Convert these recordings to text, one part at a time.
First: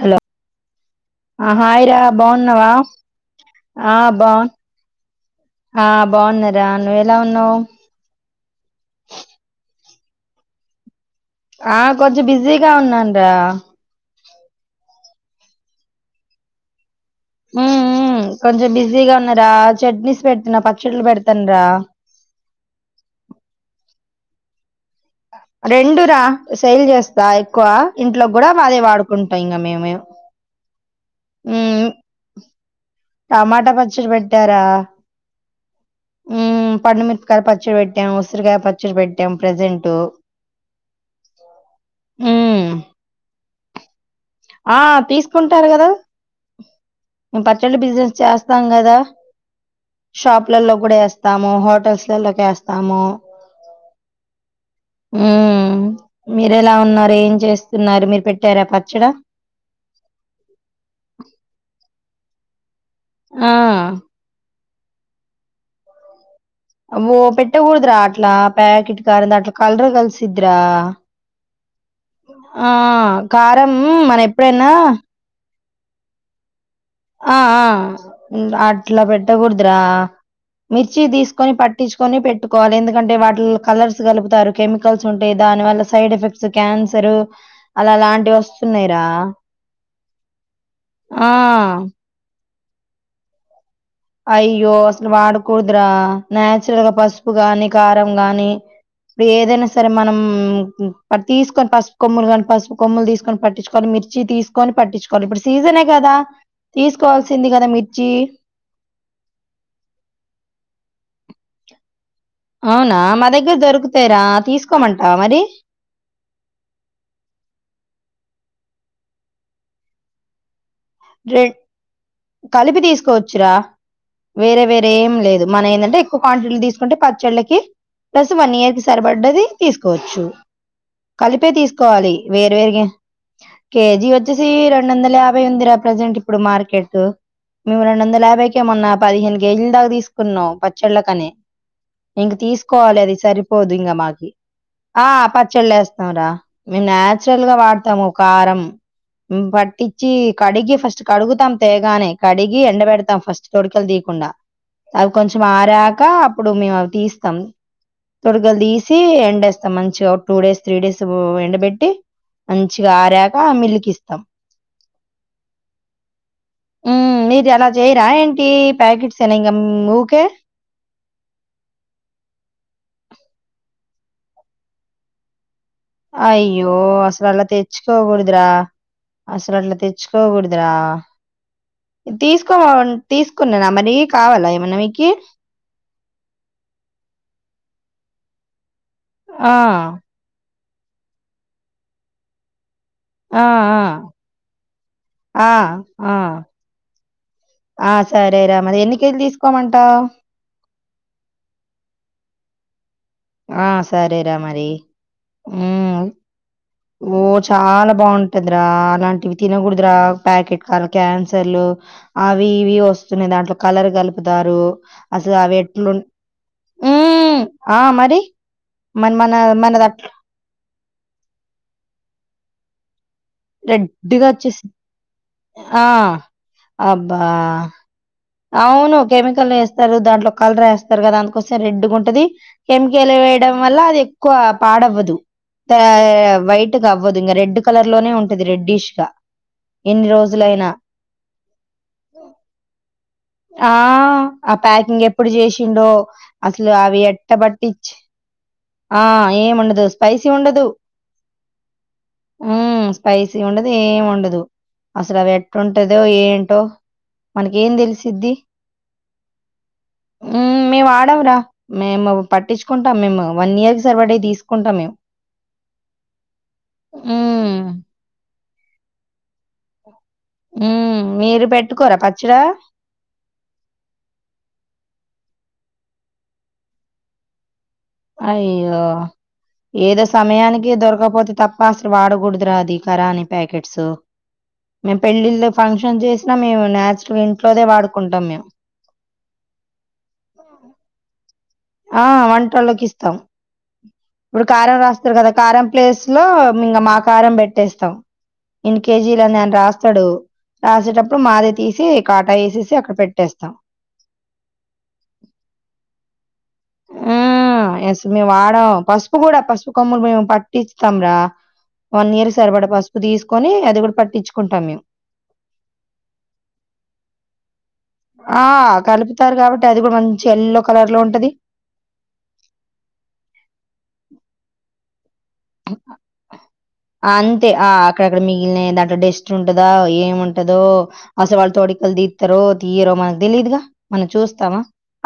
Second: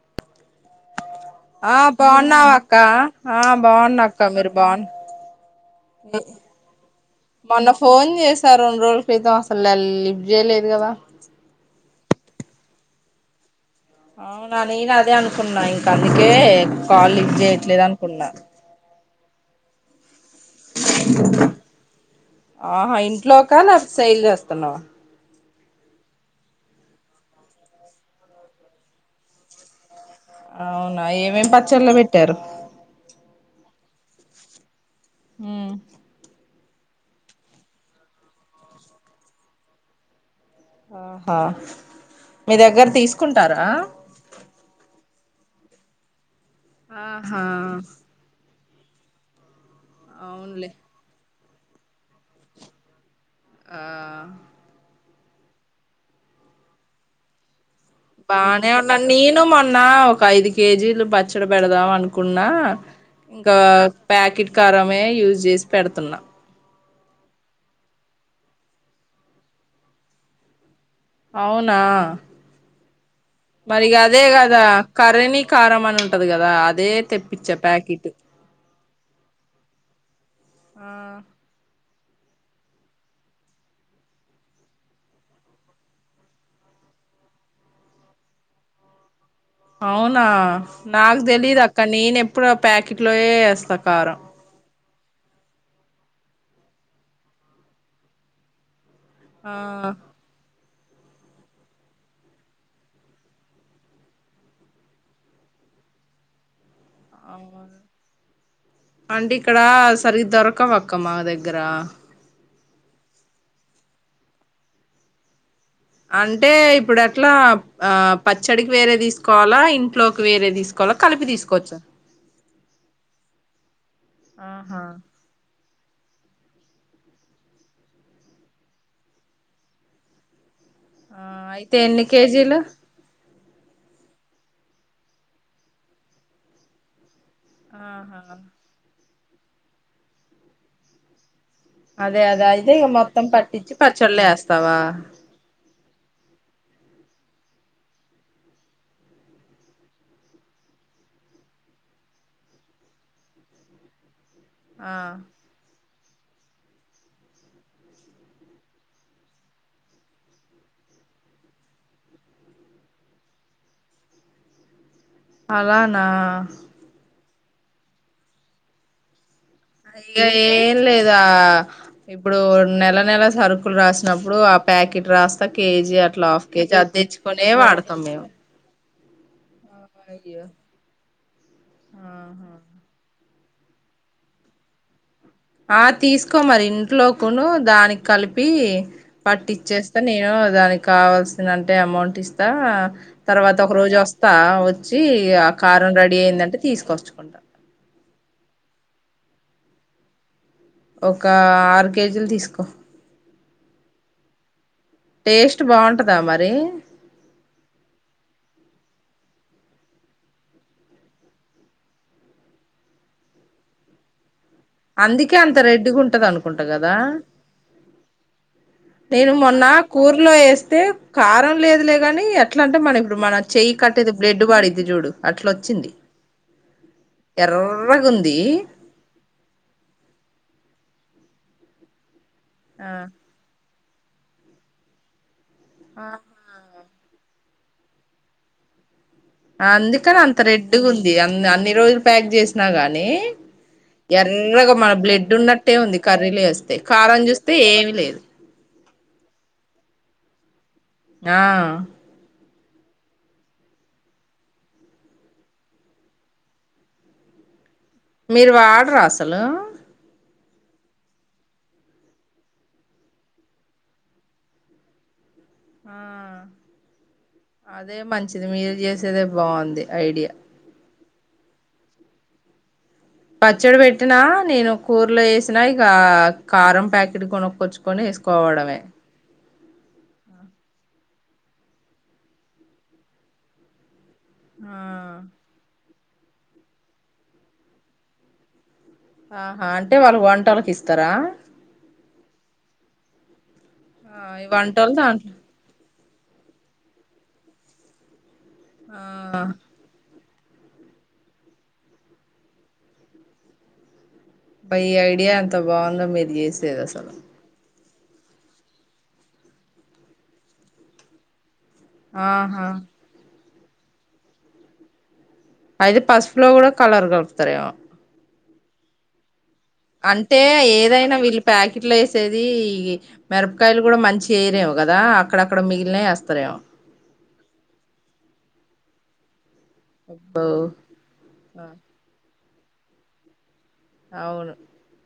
Hello ఆ బాగున్నావక్క ఆ ఆ బాగున్నాక్క బాగు మీరు బాగున్న ఆ బాగున్నారా నువ్వు ఎలా ఉన్నావు మొన్న ఫోన్ చేసా రెండు రోజుల క్రితం అసలు లల్లి చేయలేదు కదా ఆ కొంచం బిజీగా ఉన్నాను రా అవునా నేను అదే అనుకున్నా ఇంక అందుకే కాల్ లిఫ్ట్ చేయట్లేదు అనుకున్నా రా చట్నీస్ పెడతనా పచ్చలు పెడతాన రా సెల్సెతన్నావా రెండురా సేల్ చేస్తా ఎక్కువ ఇంట్లో కూడా వాదే వాడుకుంటా ఇంకా మేము అవునా ఏమేం పచ్చళ్ళ పెట్టారు త పచ్చళ్ళు పెట్టారా ఉమ్ ఉమ్ పండుమిరపకాయ్ పచ్చడి పెట్టాం ఉసిరికాయ పచ్చడి పెట్టాం ప్రజెంట్ ఆహా మీ దగ్గర తీసుకుంటారా ఆ తీసుకుంటారు కదా ఆహా మేము పచ్చళ్ళు బిజినెస్ చేస్తా స్తాం కదా అవునులే షాప్లలో కూడా వేస్తాము హోటల్స్లలోకి ఎస్తాము ఆ ఉ మీర ఎలా ఉన్నారు ఏం చేస్ బానే ఉన్నాను నేను మొన్న ఒక ఐదు కేజీలు పచ్చడి పెడదాం అనుకు అకున్నా ఆ ఇంకా ప్యాకెట్ కారమే యూజ్ చేసి పెడుతున్నా ఓ పెట్టగుడద్ర ఆట్లా ప్యాకెట్ కారంద ఆట్ల కలర్ కల్సద్రా అవునా ఆ కారం మరి ఇగ మనం అదే కదా ఎప్పుడైనా కర్రీని కారం అని ఉంటది కదా అద్ ఆ ఆ అట్లా పెట్టకూడదురా ఆ మిర్చి తీసుకొని పట్ పట్టించుకొని పెట్టుకోవాలి ఎందుకంటే వాటి కలర్స్ కలుపుతారు కెమికల్స్ ఉంటాయి దాని వల్ల సైడ్ ఎఫెక్ట్స్ క్యాన్ క్యాన్సరు అలా లాంటివి వస్తునాయిరా అవునా నాకు తెలీదు ఆ అక్క నేన్ ఎప్పుడు ఆ ప్యాకెట్ లోయే ఏస్తా అక్క అయ్యో అసలు వాడకూడదరా నచురల్ గా పసుపు గాని కారం గాని ఆ ఏదైనా సరే మనం ప తీసుకొని పసుపు కొమ్ములు కానీ పసుపు కొమ్ములు తీసుకొని పట్టించుకోని మిర్చి తీసుకొని పట్టించుకోవాలి ఇప్పుడు సీజ్ కదా తీసుకోవాల్సింది కదా మిర్చి అంటే ఇక్కడ సరిగ్గా దొరకదు అక్క మా దగ్గర అవునా మా దగ్గర దొరుకుతాయిరా తీసుకోమంటావ మరి అంటే ఇప్పుడు ఎట్లా ఆ పచ్చడికి వేరే తీసుకోవాలా ఇంట్లోకి వేరే తీసు కలిపి రె తీసుకోవచ్చు కలిపి తీసుకోవచ్చురా వేరే ఆహా వేరే ఏం లేదు మన ఏంటంటే కో క్వాంటిటీ తీసుకుంటే పచ్చళ్లకి ప్లస్ వన్ ఇయర్ కి సరిపడ్డది తీసుకోవచ్చు ఆ కలిపే అయితే ఎన్ని తీసుకోవాలి కేజీలు వేర్వేరుగేమ్ కేజీ వచ్చేసి రెండు వందల యాభై ఉందిరా ప్రజెంట్ ఇప్పుడు మార్కెట్ మేము రెండు ఆహా వందల యాభైక ఏమన్నా పదిహేను కేజీల దాకా తీసుకున్నాం పచ్చళ్ళకని అదే ఇంక అదే అయితే ఇక తీసుకోవాలి అది మొత్తం సరిపోదు పట్టించి ఇంకా పచ్చళ్ళ మాకి వేస్తావా ఆ పచ్చళ్ళు వేస్తాంరా మేము నాచురల్ గా వాడతాము కారం పట్టించి కడిగి ఫస్ట్ కడుగుతాం తేగానే కడిగి ఎండ బిడతాం ఫస్ట్ తొడుకలు తీయకుండా ఆ అవి కొంచం ఆరాక అప్పుడు మేమువి తీస్తాం తొడుగలు తీసి ఎండేస్తాం మంచిగా ఒక టూ డేస్ త్రీ డేస్ ఎండబెట్టి మంచిగా ఆరాక మిల్లికి ఇస్తాం అలానా హ్మ్. మీరు అలా చేయరా ఏంటి ప్యాకెట్స్ ఎన ఇక ఏం లేదు ఇప్పుడు నెల నెల సరుకులు రాసినప్పుడు ఆ ప్యాకెట్ రాస్త అ కేజీ అట్లా హాఫ్ అయ్యో! కేజీ అద్దెచ్చుకునే వాడతాం మేము అసలు అట్లా అయ్యో తెచ్చుకోకూడదురా ఆహా తీసుకోమ తీసు కున్నా మరి కావాలా ఏమన్నా మీకి ఆ తీసుకోమరి ఇంట్లో కొను దానికి కలిపి పట్టి ఆ! ఇచ్చేస్తా నేను దానికి కావాల్సిన అంటే అమౌంట్ ఇస్తా ఆ! తర్వాత ఒక ఆ! రోజు వస్తా వచ్చి ఆ కారం ఆ! రెడీ అయిందంటే తీసుకొచ్చుకుంటా ఆ సరే రా మరి ఎన్ని కేజీలు తీసుకోమంటా ఒక ఆరు కేజీలు తీసుకో ఆ సరే రా మరి టేస్ట్ బాగుంటదా మరి ఓ చాలా బాగుంటదిరా అలాంటివి తినకూడదురా ప్యాకెట్ కార క్యాన్సర్లు అవి ఇవి వస్తున్నాయ్ దాంట్లో కలర్ కలుప్ తారు అసలు అందుకే అంత అవెట్లు రెడ్డిగా ఉంటది అనుకుంటా కదా ఉమ్ ఆ మరి మన మన నేను మొన్న మనది అట్లా కూర్లో వేస్తే కారం లేదు లే ని ఎట్లా అంటే మనం ఇప్పుడు మన చెయ్యి కట్టేది రెడ్‌గా బ్లెడ్ వచ్చేసిద్ది. పడిద్ది చూడు అట్లా ఆ! వచ్చింది అబ్బా ఎర్రగుంది అవును కెమికల్ వేస్తారు దాంట్లో కలర్ వేస్తారు కదా దానికొస్తే రెడ్ ఉంటది ఆ కెమికల్ వేయడం వల్ల అది ఎక్కువ పాడవ్వదు ఆ వైట్గా అవ్వదు ఇంకా రెడ్ కలర్ లోనే ఉంటంది రెడ్డిష్గా అందుకని అంత రెడ్గా ఉంది అ అన్ని రోజులు ప్యాక్ చేసినా గానీ ఆ ఆ ప్యాకింగ్ ఎప్పుడు ఉన్నట్టే చేసిండో ఉంది కర్రీలు అసలు వేస్తే అవి కారం ఎట్ట చూస్తే పట్టిచ్చ ఏమి లేదు ఆ ఏముండదు స్పైసీ ఉండదు ఆ ఆ స్పైసీ ఉండదు ఏం ఉండదు అసలు అవి ఎట్ ఉంటదో ఏంటో మనకి మీరు వాడరా అసలు మేము వాడమురా మేము పట్టించుకుంటాం మేము వన్ ఇయర్ సర్వా డే తీసుకుంటాం మేము ఆ హ్మ్. అదే మంచిది మీరు చేసేది బాగుంది ఐడియా హ్మ్. మీరు పెట్టుకోరా పచ్చడి పచ్చడి పెట్టినా నేను కూరలో వేసిన ఇక కారం ప్యాకెట్ కొనక్కవచ్చు అయ్యో ఏదో సమయానికి దొరకపోతే తప్ప అసలు వాడకూడదురా అది కరాని ప్యాకెట్స్ ఆ మేము పెళ్ళిళ్ళ ఫంక్షన్ చేసినా మేము న్చురల్ ఇంట్లోదే వాడుకుంటాం మేము ఆహా అంటే వాళ్ళకి వంటలకి ఇస్తారా ఆ వంటల్లోకి ఇస్తాం ఆ ఇప్పుడు ఈ కారం వంటోళ్ళు రాస్తారు కదా దాంట్లో కారం ప్లేస్ లో ఇంకా మా కారం పెట్టేస్తాం ఇన్ని కేజీలని ఆ అని రాస్తాడు రాసేటప్పుడు మాది తీసి కాటా వేసేసి అక్కడ పెట్టేస్తాం అ ఈ ఐడియా ఎంత బాగుందో మీరు చేసేది అసలు ఆ! యెస్. మేము వాడం పసుపు కూడా పసుపు కొమ్ములు మేము పట్టిస్తాం రా వన్ ఇయర్ ఆహా సరిపడా పసుపు తీసుకొని అది కూడా పట్టించుకుంటాం మేము అయితే పసుపులో కూడా కలర్ కలుపుతార ఆ కలుపుతారు కాబట్టి అంటే ఏదైనా వీళ్ళు ప్యాకెట్లు వేసేది ఈ మిరపకాయలు కూడా మంచి వేరే కదా అక్కడక్కడ మిగిలినవి వేస్తారేమో అంతే ఆ అక్కడక్కడ మీ దాంట్లో డస్ట్ ఉంటదా ఏమి అబ్బో ఉంటదో అసలు వాళ్ళు ఆ, తోడికలు తీస్తరో తీరో మనకు తెలీదుగా మనం అవును చూస్తామా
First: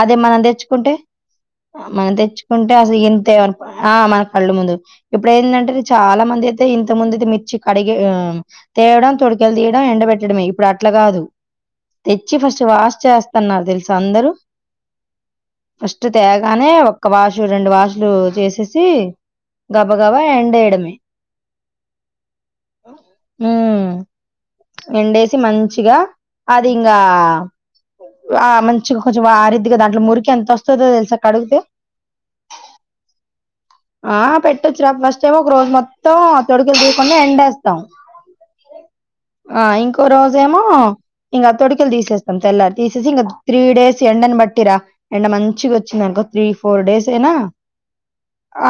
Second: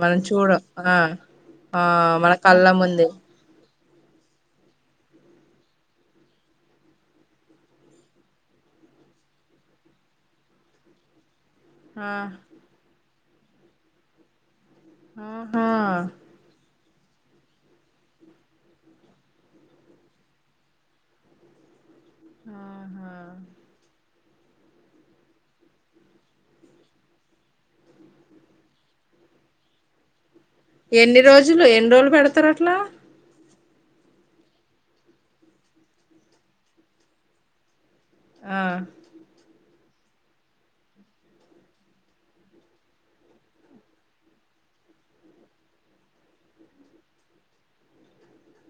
అదే మనం చూడం తెచ్చుకుంటే ఆ ఆ మనం మన కళ్ళ తెచ్చుకుంటే అసలు ముందే ఇంతే ఆ మన కళ్ళ ముందు ఇప్పుడు ఏందంటే చాలా మంది అయితే ఇంత ముందు మిర్చి కడిగి తేవడం తొడికలు తీయడం ఎండ పెట్టడమే ఇప్పుడు అట్లా కాదు ఆ తెచ్చి ఫస్ట్ వాష్ చేస్తున్నారు తెలుసా అందరు ఆహా ఫస్ట్ తేగానే, ఒక్క వాషు, రెండు వాషులు చేసేసి, గబ గబ ఎండేయడమే, ఆహా ఉమ్మ్ ఎండేసి మంచిగా, అది ఇంగా ఆ మంచిగా కొంచెం ఆరిద్దీగా, దాంట్లో ముర్క్ కి ఎంత ఓస్తదో తెల్సా, ఎన్ని కడుగుతే. రోజులు ఎన్ని రోజులు పెడతారు అట్లా ఆ పెట్టొచ్చురా. ఫస్ట్ ఏమో ఒక రోజు మొత్తం తొడుకలు తీయకుండ ఎండేస్తాం. ఉమ్మ్. ఆ ఇంకో రోజేమో, ఇంగా తొడికలు తీసేస్తాం తెల్లారి. తీసేసి ఇంకా త్రీ డేస్, ఎండన్ బట్ బట్టి రా. ఎండ మంచిగ ఓచ్చిందనుకో త్రీ, ఫోర్ డేస్ అయినా,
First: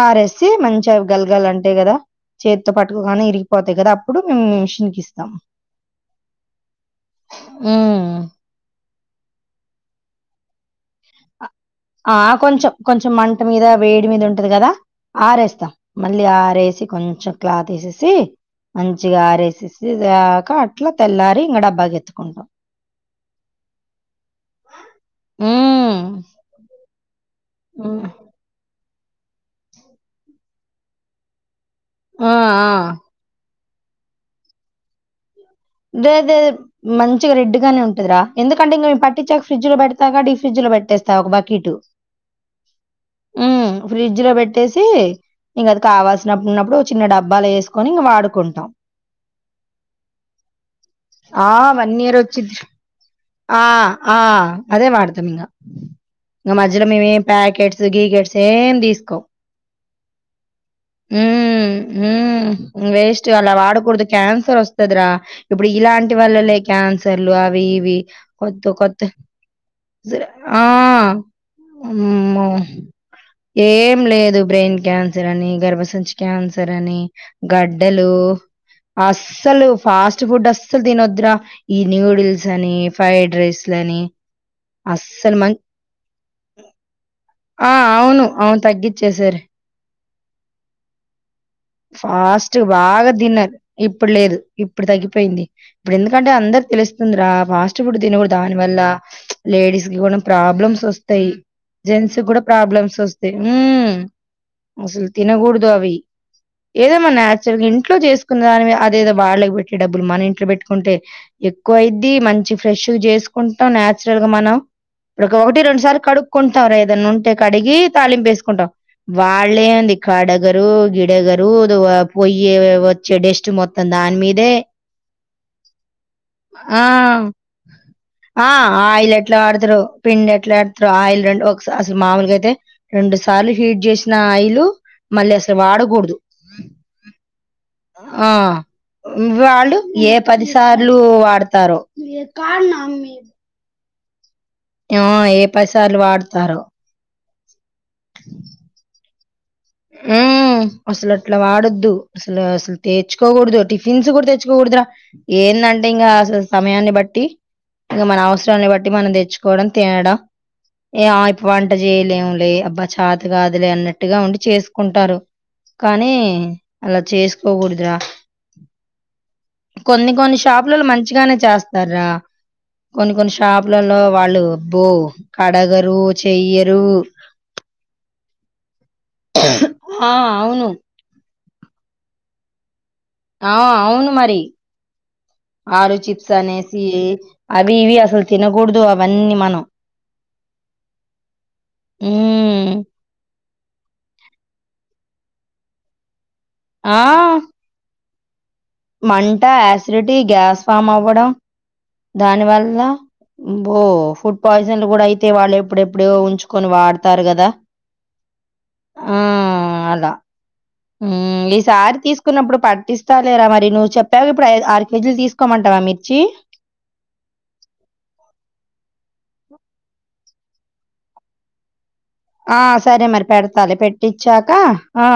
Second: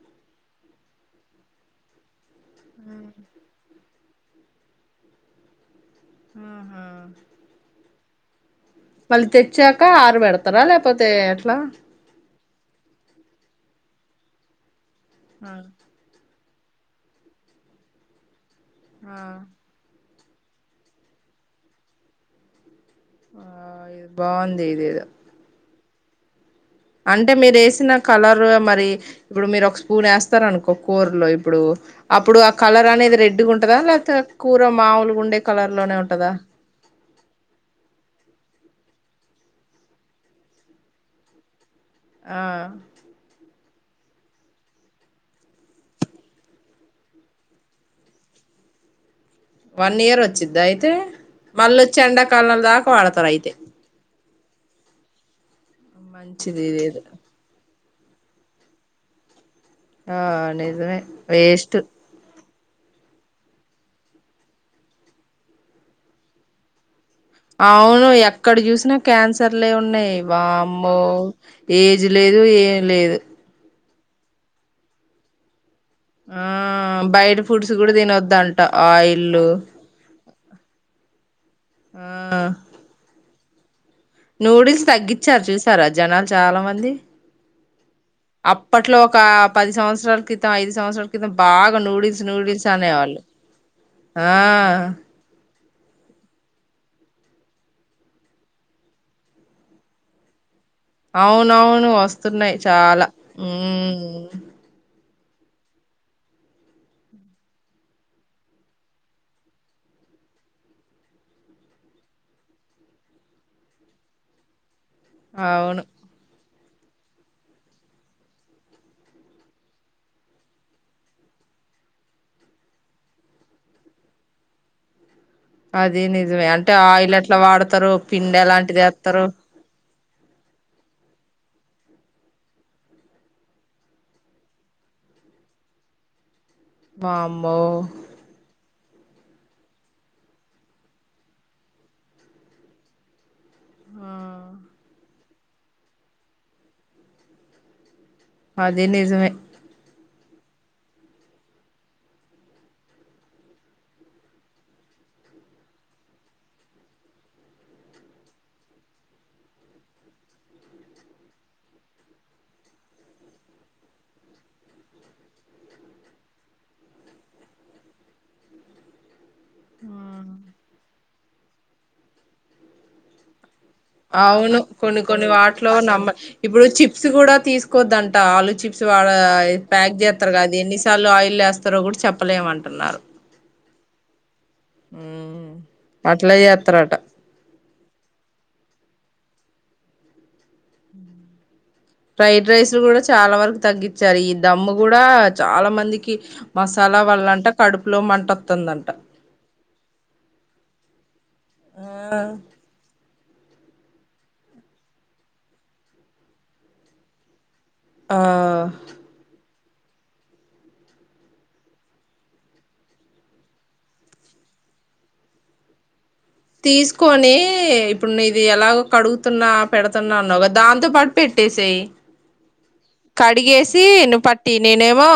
ఆరేసి, మంచ్ అవి గలగల అంటాయి కదా, చేతితో పట్టుగానే ఇరిగిపోతాయి కదా. అప్పుడు మేము మిషిన్కి ఇస్తాం. ఉహుమ్. ఉమ్ వాళ్లు తెచ్చాక ఆరా బెడ్తరా, లేకపోతే ఎట్లా. ఆ కొంచెం, కొంచెం మంట మీద, వేడి మీద ఉంటది కదా. ఆ ఆరేస్తా మళ్ళీ ఆ, రేసి, కొంచెం క్లాత్ ఏసేసి, మంచిగా ఆ ఆరేసేసిసి దాక అట్లా, తెల్లారి ఇంగ డబ్బాకి ఎత్తుకుంటాం. ఆ ఇది బావుంది ఇదేదొ. బ [inaudible] అంటే మీరేసిన కలర్ మరి, ఇప్పుడు మీర్ ఒక స్పూన్ ఏస్తారనుకో కూరలో ఇప్పుడు, అప్పుడు ఆ కలర్ అనేది రెడ్ గుంటదా, లేకపోతే కూర మాములుగా ఉండే, కలర్ లోనే ఉంటదా దేదే, మంచిగా రెడ్ గానే ఉంటదిరా, ఎందుక్ కంటే ఇంగా మేము పట్టించాక ఫ్రిడ్జ్ లో పెడ్తాగా. డీప్ ఫ్రిడ్జ్ లో పెట్టేస్తా ఒక బకీటు. ఆ. ఉమ్ ఫ్రిడ్జ్ లో బెట్టేసి, ఇంగా అది కావాల్సినప్పుడున్నప్పుడు చిన్న డబ్బాలో ఏసుకొని ఇంగా వాడుకుంటాం. వన్ ఇయర్ ఓచ్చిద్దా అయితే. ఆ! మల్లొచ్చే ఇయర్ ఒచ్చిద్ది. ఎండాకాలం దాకా వాడతా, ఆ ఆ అదే వాడతం ఇంగ. ఇగ మంచిది మధ్యలో ఇదేదో మేం ఏమ్ ప్యాకెట్, ట్స్, గీకేడ్స్ ఏమ్ దిస్కోమ్. ఆ నిజమే, వేస్ట్. హ్మ్. వేస్ట్ అలా వాడకూడదు క్యాన్సర్ ఓస్తది రా. ఇప్పుడ్ ఇలాంటి వల్లలే క్యాన్స్ సెర్లు అవి, ఇవి. యాక్కడ కొత్త జుసినా కొత్త క్యాన్సర్లే ఉన్నాయి. ఆ! వామ్మో ఏజ్ లేదు, అమ్మో! ఏం లేదు. ఏం లేదు, బ్రెయిన్ క్యాన్సర్ అని, గర్భసన్ [unintelligible] ఆ క్యాన్సర్ అని, బయట ఫుడ్స్ కూడా గడ్డలు తినొద్దంట ఆయిల్ అస్సలు ఫాస్ స్ట్ ఫుడ్ అస్సల్ తినొద్దురా. ఈ ఆ న్యూడిల్స్ అని, ఫ్రైడ్ రైస్ నూడిల్స్ తగ్గిచ్చరు చూసారా, జనాలు చాలా మంది. ఆ! అవును. అవును. అప్పట్లో ఒక తగ్గిచ్చేశారు. పది సంవత్సరాల క్రితం, ఐదు సంవత్సరాల క్రితం, బాగా నూడిల్స్ ఫాస్ట్ నూడిల్స్ బాగా అనేవాళ్ళు దిన్నారు. ఇప్పుడు ఆ లేదు, ఇప్పుడు తగ్గిపోయింది. ఇప్పుడు ఎందుకంటే అందర్ తెలుస్తుందిరా. ఫాస్ట్ ఫుడ్ తినకూడద్ దాని వల్ల, లేడీస్ కి కూడా ప్రాబ్లమ్స్, సోస్తాయ్. అవునవును జెంట్స్ కూడా వస్తున్నాయి ప్రాబ్లమ్స్ చాలా ఓస్తాయి. ఉమ్మ్ ఉమ్ అసల్, తినకూడుదు అవి. ఏదో మన నాచురల్గా, ఇంట్లో చేసుకున్న దాన్ని, అదేదో వాళ్ళకి బెట్టే డబ్బులు, మన ఇంట్లో పెట్టుకుంటే ఎక్ కొయిద్దీ మంచి ఫ్రెష్ గా జేసుకుంటా నాచురల్ గా మనం. ఒకటి, అవును రెండుసార్లు కడుగ్ కొంటాంర్, ఏదన్నా ఉంటే కడి, గి తాళింపు ఏసుకుంటాం. వాళ్ళే ఏంది కడగరు, గిడగర్ రోదు వా పోయ్యే, వచ్చే డెస్ట్ మొత్తం దాని మీదే. అది నిజమే అంటే ఆ, ఆయిల్ ఎట్లా వాడతారు పిండి ఆ ఎలాంటిది ఆయిలు ఎత్తారు ఎట్లా వాడ్తారో. పిండి ఎడ్తరో, ఆయిల్ రెండు, ఒకస అసలు మామూలుగా అయితే, రెండు సార్లు హీట్ జేసిన ఆయిలు, మళ్ళీ అసల్, వాడకూడ్దు. వామ్మో. ఆ వాళ్ళు, ఏ పదిసార్లు వాడ్తారో. ఆ ఆ ఏ పది సార్లు వాడతారో అది నిజమే ఉమ్ అసలు అట్లా వాడొద్దు అసలు అసలు తెచ్చుకోకూడదు టిఫిన్స్ కూడా తెచ్చుకోకూడదురా ఏ ఏందంటే ఇంకా అసలు సమయాన్ని బట్టి ఇంక మన అవసరన్ని బట్టి మనం తెచ్చుకోవడం తినడం ఏ ఆ ఇపు వంట చేయలేము లే అబ్బా చాత కాదులే అన్నట్టుగా ఉండి చేసుకుంటారు కానీ అలా చేసుకోకూడదురా కొన్ని కొన్ని షాపులలో మంచిగానే చేస్తార్రా కొన్ని కొన్ని షాపు అవును కొన్ని కొన్ని వాటిలో కడగరు, నమ్మ ఇప్పుడు చెయ్యరు. చిప్స్ కూడా తీసుకోద్దంట ఆలు చిప్ వాళ ప్యాక్ ఆ! చేస్తారు కదది అవును. ఎన్నిసార్లు ఆయిల్ వేస్తారో కూడా చెప్పలేమంటున్నారు. ఆ అవును మరి ఆలు చిప్స్ అట్లా అనేసి చేస్తారట అవి ఇవి అసలు తినకూడదు అవన్నీ మనం ఫ్రైడ్ ఉమ్ రైస్లు కూడా చాలా వరకు తగ్గించారు ఈ దమ్ము కూడా చాలా మందికి మసాలా ఆ వడలంట కడుపులో మంట వస్తుందంట మంట యాసిడిటీ గ్యాస్ ఫామ్ అవ్వడం దానివల్ల అబో ఫుడ్ పాయిజన్లు కూడా అయితే వాళ్ళు ఎప్పుడెప్పుడియో ఉంచుకొని వాడతారు కదా ఆ ఆ అల హ్మ్మ్ ఈసారి తీసుకున్నప్పుడు పట్టిస్తా లేరా మరి నువ్వు చెప్పాగా ఇప్పుడు ఆరు కేజీలు తీసుకోమంటా వా మిర్చి తీసుకొని ఇప్పుడు నీది ఎలా కడుగుతున్నా పెడుతున్నా అన్నావు కదా దాంతో పాటు పెట్టేసేయి ఆ సరే మరి పెడతాలే కడిగేసి నువు పెట్టిచ్చాక పట్టి ఆ నేనేమో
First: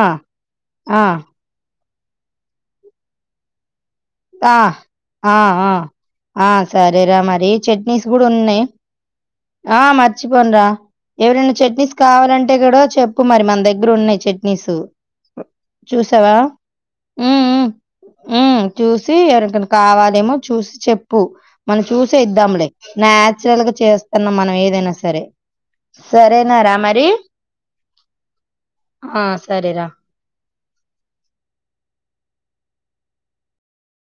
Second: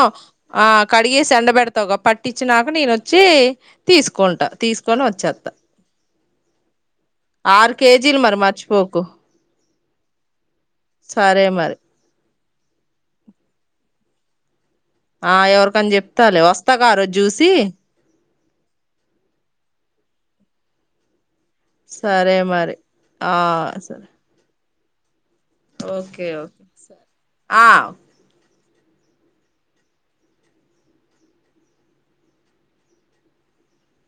ఆ కడిగేసి ఎండబెడతా తవుగ పట్టించినాక నేనొచ్చి ఆ ఆ ఆ ఆ సరేరా మరి ఆరు చట్నీస్ కేజీలు కూడా మరి ఉన్నాయి. మర్చిపోకు ఆ మర్చిపోను రా సరే ఎవరైనా మరి చట్నీస్ కావాలంటే అంటే కూడా చెప్పు మరి మన దగ్గర ఉన్నాయి చట్నీస్ ఆ ఎవరికని చూసావా చెప్తాలే వస్తాగా ఆ రోజు చూసి ఉమ్ ఉమ్ చూసి ఎవరికైన కావాలేమో చూసి చెప్పు మనం చూసే సరే ఇద్దాములే మరి ఆ నాచురల్ గా సరే చేస్తున్నాం మనం ఏదైనా సరే ఓకే సరేనారా ఓకే మరి? ఆ ఆ సరేరా